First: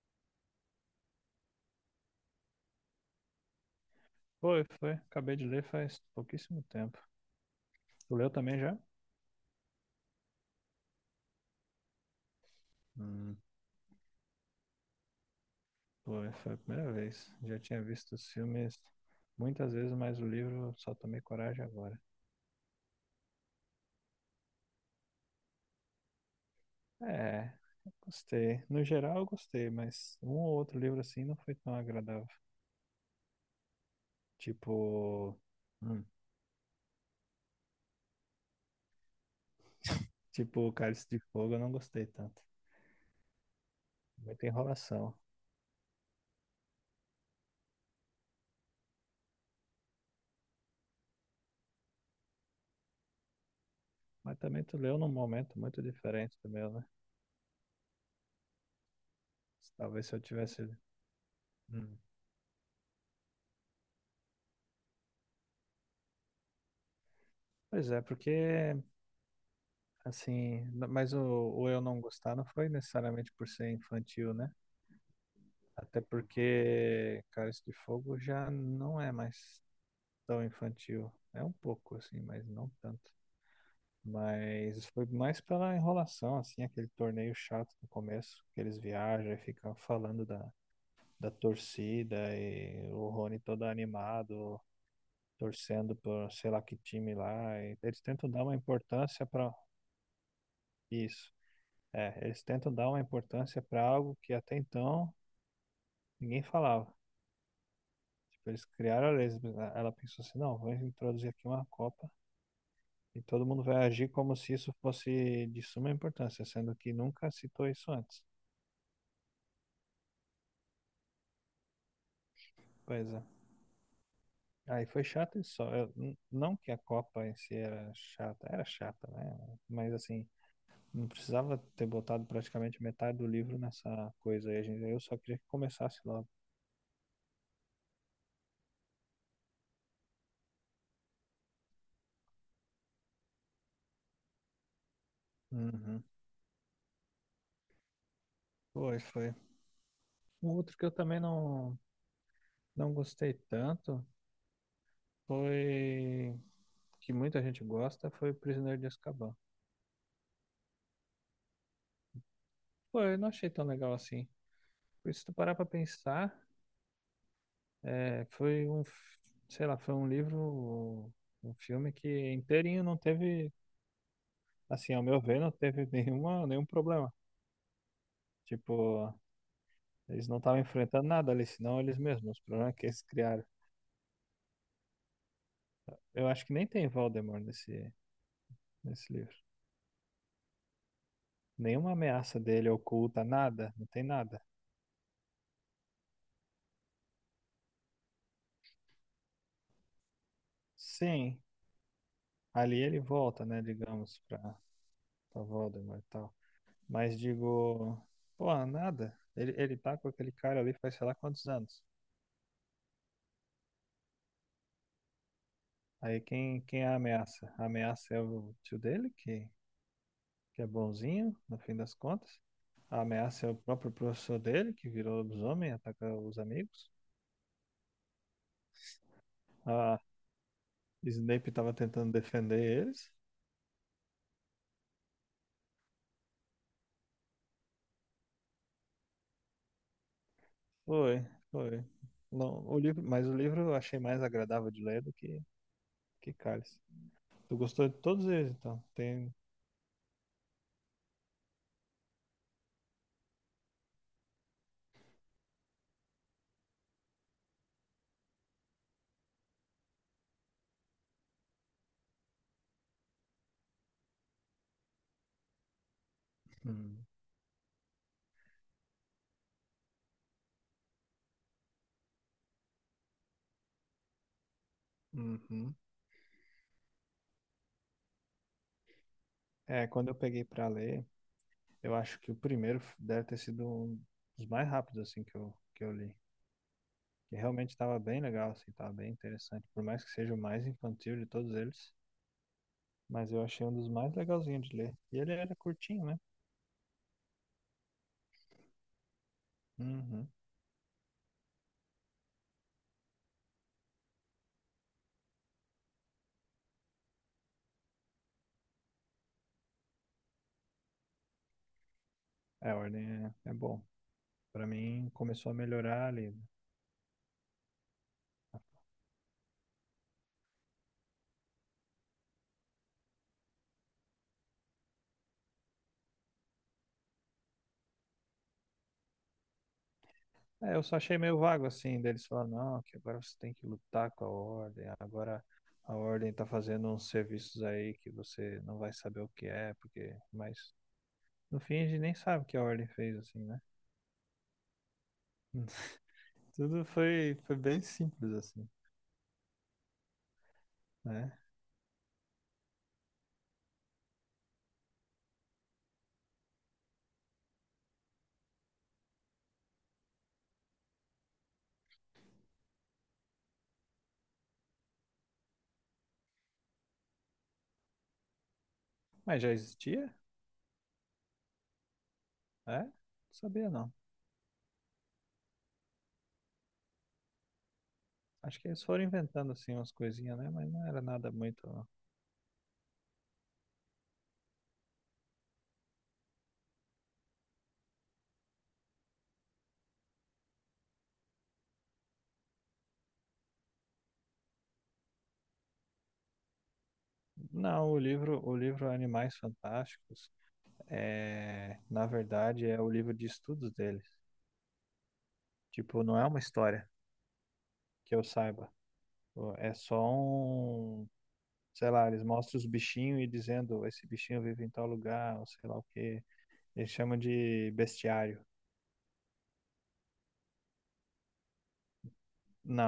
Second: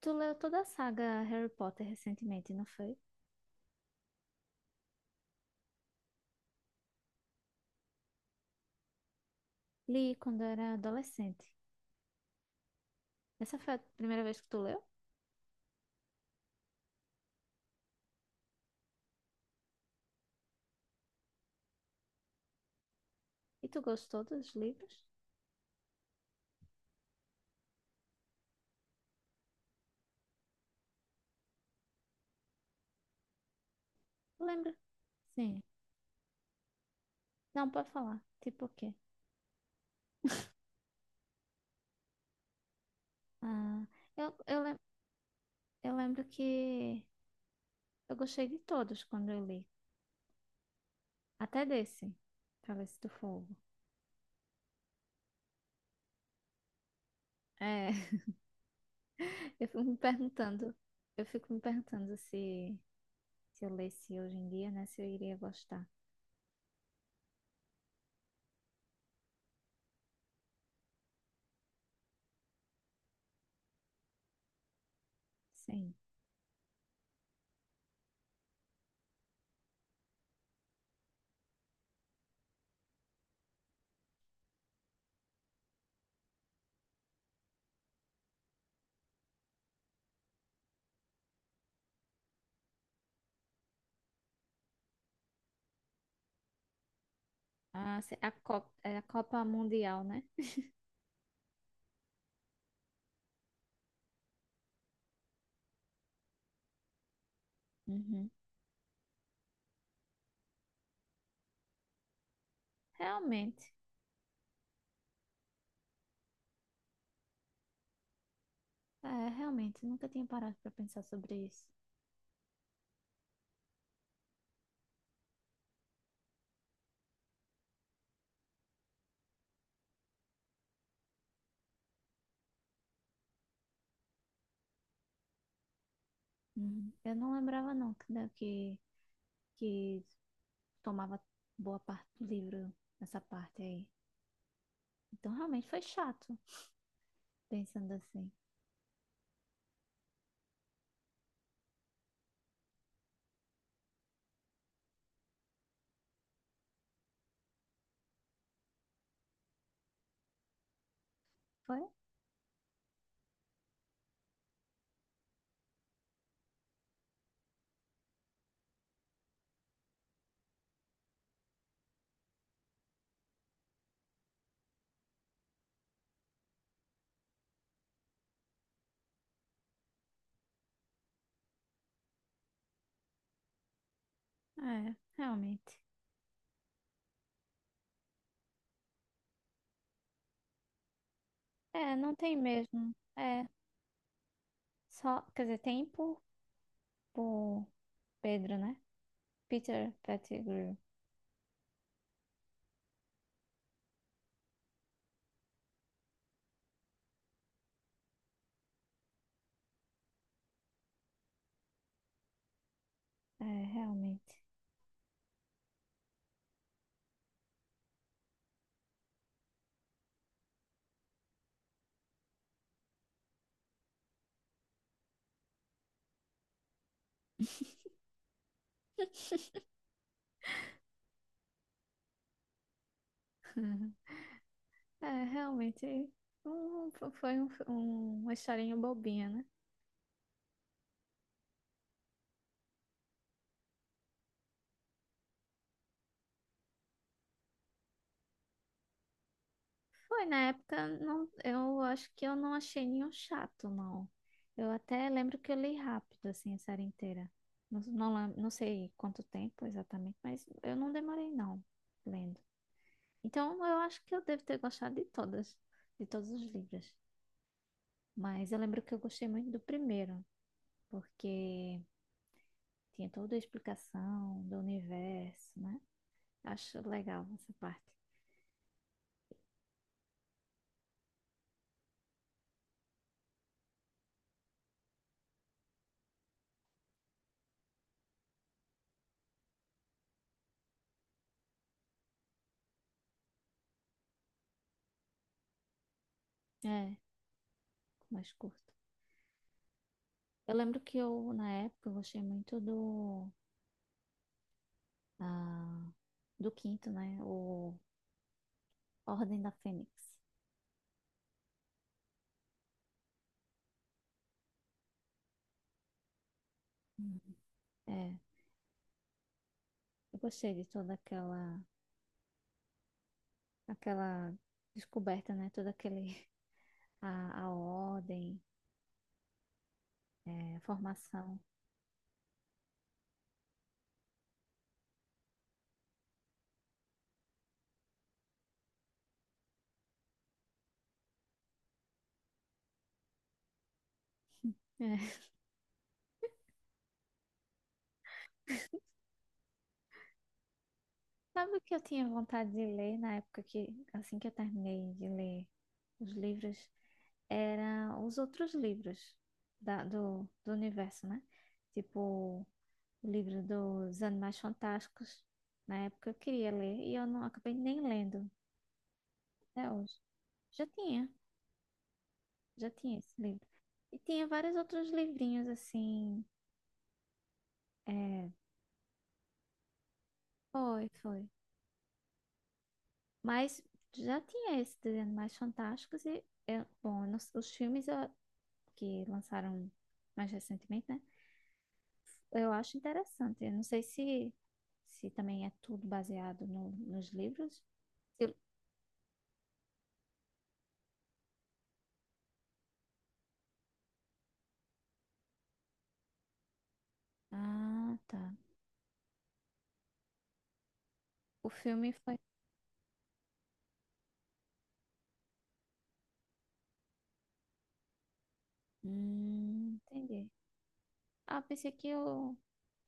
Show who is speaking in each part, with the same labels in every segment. Speaker 1: Tu leu toda a saga Harry Potter recentemente, não foi?
Speaker 2: Foi, foi. Acabei de ler faz pouquíssimo tempo. Tu leu também já?
Speaker 1: Li quando era adolescente.
Speaker 2: Hum,
Speaker 1: Essa foi a primeira vez que tu leu?
Speaker 2: foi, foi a primeira vez. Já tinha visto os filmes muitas vezes, mas o livro só tomei coragem agora.
Speaker 1: E tu gostou dos livros?
Speaker 2: É, gostei. No geral, eu gostei, mas um ou outro livro assim não foi tão agradável.
Speaker 1: Lembra?
Speaker 2: Tipo,
Speaker 1: Sim.
Speaker 2: hum,
Speaker 1: Não, pode falar. Tipo o quê?
Speaker 2: tipo Cálice de Fogo, eu não gostei tanto.
Speaker 1: Ah, eu,
Speaker 2: Muita
Speaker 1: eu, lem-
Speaker 2: enrolação.
Speaker 1: eu lembro que eu gostei de todos quando eu li. Até desse, Cálice do Fogo.
Speaker 2: Mas também tu leu num momento muito diferente do meu, né?
Speaker 1: É, eu fico me
Speaker 2: Talvez se eu tivesse.
Speaker 1: perguntando, eu fico me
Speaker 2: Hum.
Speaker 1: perguntando se eu lesse hoje em dia, né? Se eu iria gostar.
Speaker 2: Pois é, porque assim, mas o eu não gostar não foi necessariamente por ser infantil, né?
Speaker 1: Sim.
Speaker 2: Até porque Cálice de Fogo já não é mais tão infantil. É um pouco, assim, mas não tanto. Mas foi mais pela enrolação, assim, aquele torneio chato no começo, que eles viajam e ficam falando da torcida e o Rony todo animado, torcendo por sei lá que time lá. E eles
Speaker 1: Ah, se-
Speaker 2: tentam
Speaker 1: a,
Speaker 2: dar uma
Speaker 1: Copa, a
Speaker 2: importância
Speaker 1: Copa
Speaker 2: para
Speaker 1: Mundial, né?
Speaker 2: isso. É, eles tentam dar uma importância para algo que até então ninguém falava.
Speaker 1: Uhum.
Speaker 2: Tipo, eles criaram a lesma. Ela pensou assim, não, vamos introduzir aqui uma Copa e todo mundo
Speaker 1: Realmente,
Speaker 2: vai agir como se isso fosse de suma importância, sendo que nunca citou isso antes.
Speaker 1: é, realmente, nunca tinha parado para pensar sobre isso.
Speaker 2: Pois é. Aí foi chato isso só. Não que a Copa em si era chata, né? Mas assim, não precisava ter botado praticamente metade do livro nessa coisa aí. Eu só queria que começasse logo.
Speaker 1: Uhum. Eu não lembrava não que, né, que tomava boa parte do livro nessa parte aí. Então realmente foi
Speaker 2: Uhum.
Speaker 1: chato, pensando assim.
Speaker 2: Foi, foi. Um outro que eu também não gostei tanto foi que muita gente gosta foi o Prisioneiro de Azkaban.
Speaker 1: Foi?
Speaker 2: Pô, eu não achei tão legal assim. Porque se tu parar pra pensar, foi sei lá, foi um livro, um filme que inteirinho não teve, assim, ao meu ver, não teve nenhum problema. Tipo, eles não estavam enfrentando nada ali, senão eles mesmos, os problemas que eles criaram.
Speaker 1: É, realmente.
Speaker 2: Eu acho que nem tem Voldemort nesse livro. Nenhuma
Speaker 1: É, não tem
Speaker 2: ameaça dele
Speaker 1: mesmo.
Speaker 2: oculta,
Speaker 1: É,
Speaker 2: nada, não tem nada.
Speaker 1: só, quer dizer, tem por Pedro, né? Peter Pettigrew.
Speaker 2: Sim, ali ele volta, né, digamos, pra Voldemort e tal. Mas digo, pô, nada. Ele tá com aquele cara ali faz sei lá quantos anos.
Speaker 1: É, realmente.
Speaker 2: Aí quem é a ameaça? A ameaça é o tio dele, que é bonzinho, no fim das contas. A ameaça é o próprio professor dele, que virou lobisomem, ataca os amigos. A Snape tava tentando defender eles.
Speaker 1: É, realmente. um- Foi uma historinha bobinha, né?
Speaker 2: Foi, foi. Não, o livro, mas o livro eu achei mais agradável de ler do que Cálice. Tu gostou de todos eles, então? Tem,
Speaker 1: Foi, na época, não, eu acho que eu não achei nenhum chato, não. Eu até lembro que eu li rápido, assim, a série inteira. Não sei quanto tempo exatamente, mas eu não demorei, não, lendo. Então, eu acho que eu devo ter gostado de todas, de todos os livros.
Speaker 2: hum,
Speaker 1: Mas eu lembro que eu gostei muito do primeiro, porque tinha toda a explicação do universo,
Speaker 2: uhum.
Speaker 1: né? Acho legal essa parte.
Speaker 2: É, quando eu peguei pra ler, eu acho que o deve ter sido um dos mais rápidos assim que que eu li. Que realmente estava bem legal, assim, estava bem interessante. Por mais que seja o mais infantil de todos eles, mas eu achei um dos mais legalzinhos de ler. E ele era curtinho, né?
Speaker 1: É, mais curto.
Speaker 2: Uhum.
Speaker 1: Eu lembro que eu, na época, eu gostei muito do Ah, do quinto, né? O Ordem da Fênix.
Speaker 2: É, a ordem é, é bom. Pra mim, começou a melhorar ali.
Speaker 1: Uhum. É, eu gostei de toda aquela descoberta, né? Toda aquele, a ordem, é, a
Speaker 2: É, eu só achei
Speaker 1: formação.
Speaker 2: meio vago assim, deles falando, não, que agora você tem que lutar com a ordem, agora a ordem tá fazendo uns serviços aí que você não vai saber o que é, porque. Mas no fim a gente nem sabe o que a ordem fez, assim, né?
Speaker 1: É.
Speaker 2: Tudo foi, foi bem simples, assim, né?
Speaker 1: Sabe o que eu tinha vontade de ler na época que, assim que eu terminei de ler os livros, era os outros livros do universo, né? Tipo, o livro dos Animais Fantásticos. Na época eu queria ler e eu não acabei nem lendo
Speaker 2: Mas já
Speaker 1: até hoje.
Speaker 2: existia?
Speaker 1: Já tinha, já
Speaker 2: É? Não
Speaker 1: tinha esse livro.
Speaker 2: sabia não.
Speaker 1: E tinha vários outros livrinhos assim. É,
Speaker 2: Acho que eles foram inventando assim umas coisinhas, né? Mas não
Speaker 1: foi,
Speaker 2: era
Speaker 1: foi.
Speaker 2: nada muito. Não,
Speaker 1: Mas já tinha esses desenhos mais fantásticos e, eu- bom, eu não- s- os filmes eu- que lançaram mais recentemente, né? Eu acho interessante. Eu não sei se, se também é tudo baseado nos livros.
Speaker 2: não,
Speaker 1: Se-
Speaker 2: o livro Animais Fantásticos, é, na verdade, é o livro de estudos dele. Tipo, não é uma história
Speaker 1: Ah,
Speaker 2: que
Speaker 1: tá.
Speaker 2: eu saiba. Pô, é só um.
Speaker 1: O
Speaker 2: Sei
Speaker 1: filme
Speaker 2: lá,
Speaker 1: foi.
Speaker 2: eles mostram os bichinhos e dizendo esse bichinho vive em tal lugar, ou sei lá o quê. Eles chamam de bestiário.
Speaker 1: Entendi. Ah, pensei que eu...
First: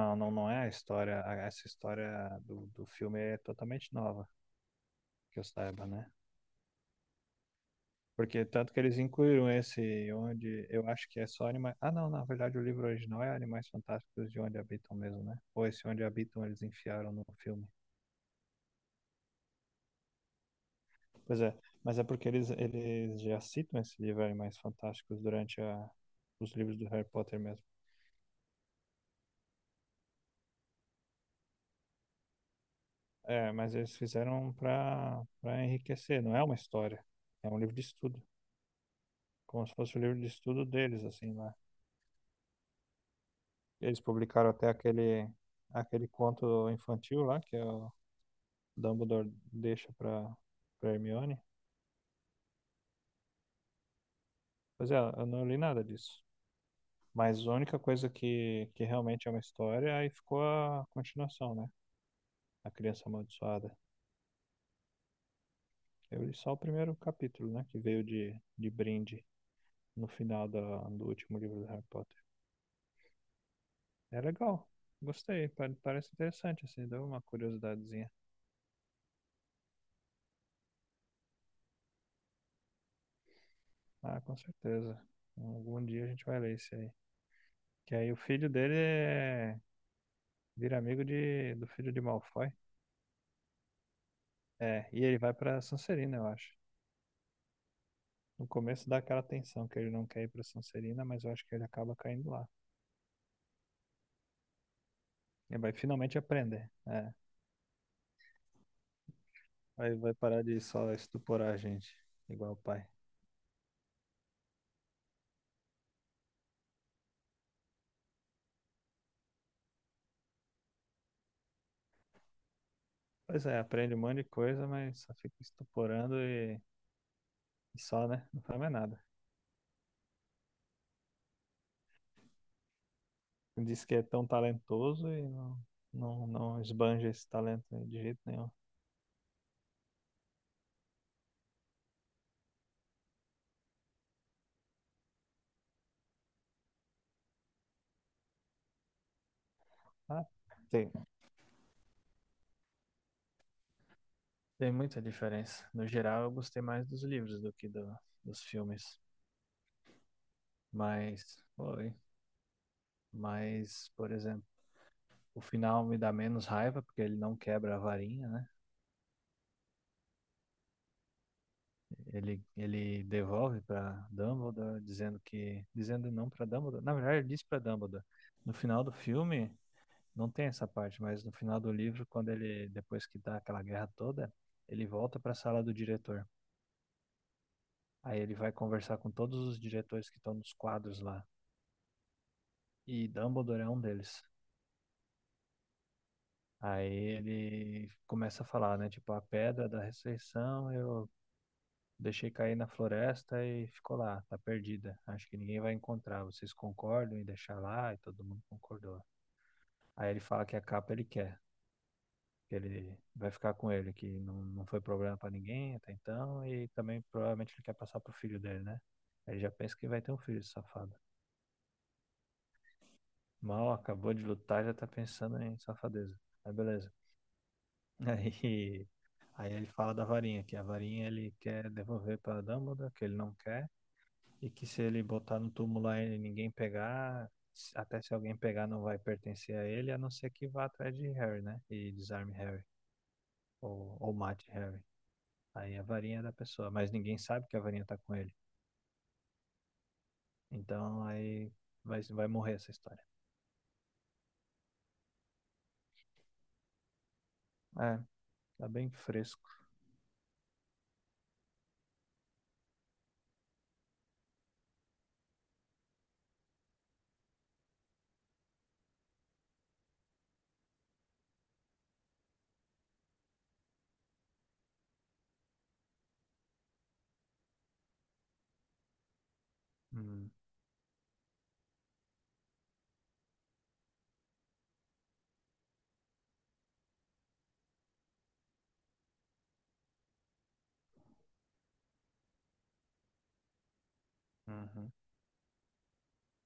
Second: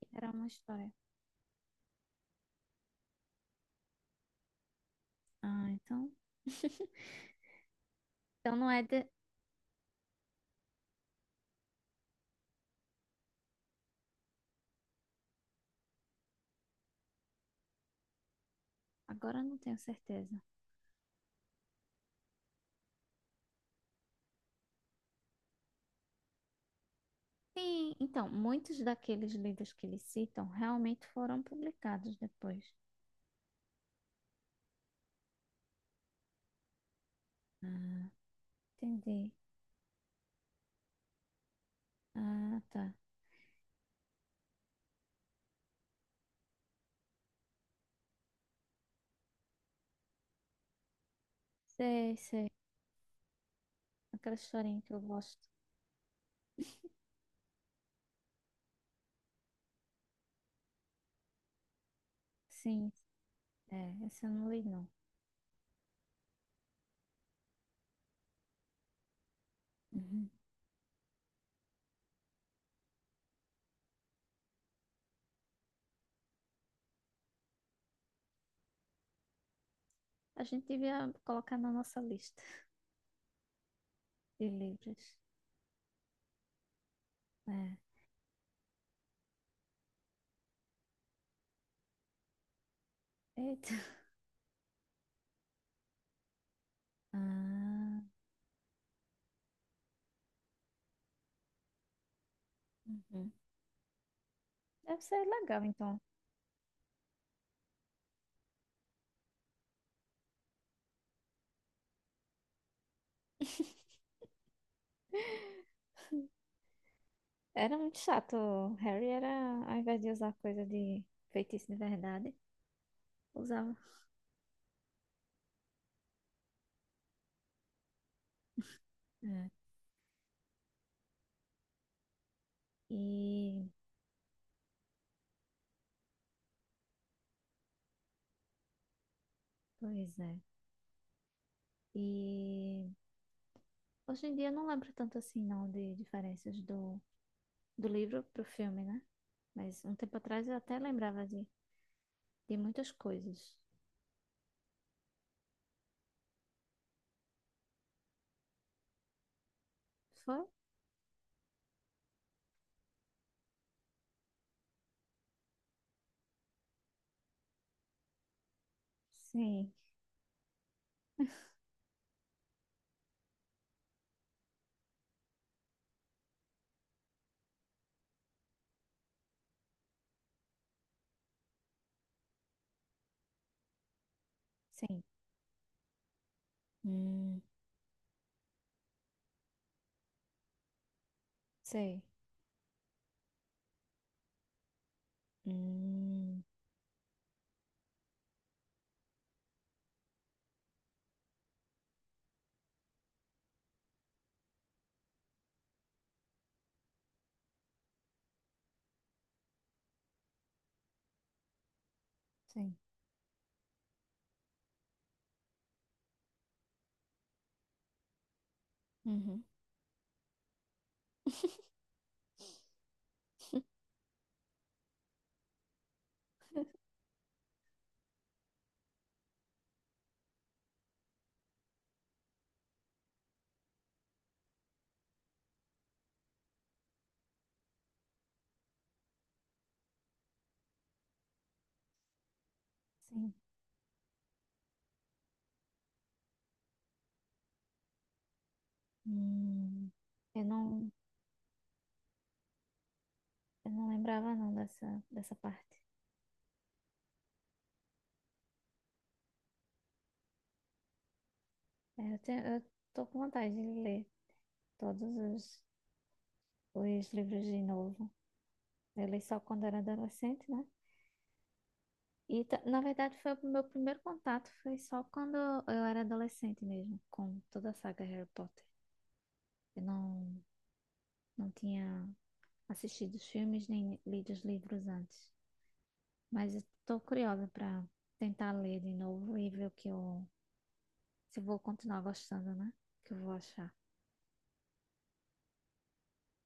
Speaker 1: que era
Speaker 2: não,
Speaker 1: uma
Speaker 2: não é a
Speaker 1: história.
Speaker 2: história. Essa história do filme é totalmente nova, que eu
Speaker 1: Ah,
Speaker 2: saiba, né?
Speaker 1: então.
Speaker 2: Porque
Speaker 1: Então não
Speaker 2: tanto que
Speaker 1: é
Speaker 2: eles
Speaker 1: de...
Speaker 2: incluíram esse, onde eu acho que é só animais. Ah, não, na verdade o livro original é Animais Fantásticos de Onde Habitam mesmo, né? Ou esse Onde Habitam eles enfiaram no filme.
Speaker 1: Agora eu não tenho certeza.
Speaker 2: Pois é, mas é porque eles já citam esses livros Animais Fantásticos durante os livros do Harry Potter mesmo.
Speaker 1: Sim, então, muitos daqueles livros que eles citam realmente foram publicados depois.
Speaker 2: É, mas eles fizeram para enriquecer, não é uma história, é um livro de
Speaker 1: Ah,
Speaker 2: estudo,
Speaker 1: entendi.
Speaker 2: como se fosse o livro de estudo deles, assim, lá.
Speaker 1: Ah, tá.
Speaker 2: Eles publicaram até aquele, aquele conto infantil lá, que é o Dumbledore deixa para Hermione.
Speaker 1: Sei, sei. Aquela historinha
Speaker 2: Pois
Speaker 1: que
Speaker 2: é,
Speaker 1: eu
Speaker 2: eu não
Speaker 1: gosto.
Speaker 2: li nada disso. Mas a única coisa que realmente é uma história, aí ficou a continuação, né? A
Speaker 1: Sim,
Speaker 2: Criança Amaldiçoada.
Speaker 1: é, essa eu não li, não.
Speaker 2: Eu li só o primeiro capítulo, né? Que veio de brinde no
Speaker 1: Uhum.
Speaker 2: final do último livro do Harry Potter. É legal. Gostei. Parece interessante, assim. Deu uma curiosidadezinha.
Speaker 1: A gente devia colocar na nossa lista
Speaker 2: Ah, com
Speaker 1: de
Speaker 2: certeza.
Speaker 1: livros.
Speaker 2: Algum dia a gente vai ler isso aí.
Speaker 1: É.
Speaker 2: Que aí o filho dele é... vira amigo de... do filho de Malfoy.
Speaker 1: Eita.
Speaker 2: É, e ele vai pra Sonserina, eu acho.
Speaker 1: Ah,
Speaker 2: No começo dá aquela tensão que ele não quer ir pra Sonserina, mas eu acho que ele acaba caindo lá.
Speaker 1: uhum. Deve ser
Speaker 2: Ele
Speaker 1: legal,
Speaker 2: vai
Speaker 1: então.
Speaker 2: finalmente aprender. É. Aí vai parar de só estuporar a gente, igual o pai.
Speaker 1: Era muito chato. O Harry era, ao invés de usar coisa de feitiço de verdade,
Speaker 2: Pois é,
Speaker 1: usava.
Speaker 2: aprende um monte de coisa, mas só fica estuporando e só, né? Não faz mais nada.
Speaker 1: É. E
Speaker 2: Diz que é tão talentoso e não, não, não esbanja esse talento de jeito nenhum.
Speaker 1: pois é. E hoje em dia eu não lembro tanto assim, não, de diferenças do livro pro filme, né? Mas um tempo
Speaker 2: Ah,
Speaker 1: atrás eu até
Speaker 2: tem,
Speaker 1: lembrava de muitas coisas.
Speaker 2: tem muita diferença. No geral, eu gostei mais dos livros do que dos filmes.
Speaker 1: Foi?
Speaker 2: Mas, foi. Mas, por exemplo, o final me dá menos raiva porque ele não quebra a varinha, né?
Speaker 1: Sim,
Speaker 2: Ele devolve para Dumbledore, dizendo que. Dizendo não para Dumbledore. Na verdade, ele diz para Dumbledore. No final do filme. Não tem essa parte, mas no final do livro, quando ele, depois que dá aquela guerra toda, ele
Speaker 1: sim.
Speaker 2: volta para a sala do diretor.
Speaker 1: Hum,
Speaker 2: Aí ele vai conversar com todos os diretores que estão nos quadros lá.
Speaker 1: sei.
Speaker 2: E Dumbledore é um deles.
Speaker 1: Hum,
Speaker 2: Aí ele começa a falar, né? Tipo, a pedra da ressurreição eu deixei cair na floresta e ficou lá, tá perdida. Acho que ninguém vai encontrar. Vocês concordam em deixar lá? E todo mundo concordou. Aí ele fala que a capa ele quer. Que
Speaker 1: sim.
Speaker 2: ele vai ficar com ele, que não, não foi problema pra ninguém até então, e também provavelmente ele quer passar pro filho dele, né? Ele
Speaker 1: Uhum,
Speaker 2: já pensa que vai ter um filho, esse safado. Mal acabou de lutar, já tá pensando em safadeza. Aí beleza. Aí, aí ele fala da varinha, que a varinha ele quer devolver pra Dumbledore, que ele não quer, e que se ele botar no túmulo lá e ninguém pegar, até se alguém pegar não vai pertencer a ele, a não ser que vá atrás de Harry, né? E desarme Harry,
Speaker 1: sim.
Speaker 2: ou mate Harry. Aí a varinha é da pessoa, mas ninguém sabe que a varinha tá com ele.
Speaker 1: Hum, eu não,
Speaker 2: Então aí vai morrer essa história.
Speaker 1: eu não lembrava não dessa parte.
Speaker 2: É, tá bem fresco.
Speaker 1: É, eu, tenho, eu tô com vontade de ler todos os livros de novo. Eu li só quando era adolescente, né? Na verdade, foi o meu primeiro contato foi só quando eu era adolescente mesmo, com toda a saga Harry Potter. Eu
Speaker 2: Hum,
Speaker 1: não, não tinha assistido os filmes nem lido os livros antes. Mas estou curiosa para tentar ler de novo e ver o que eu, se eu vou continuar gostando, né? O que eu vou achar.
Speaker 2: uhum.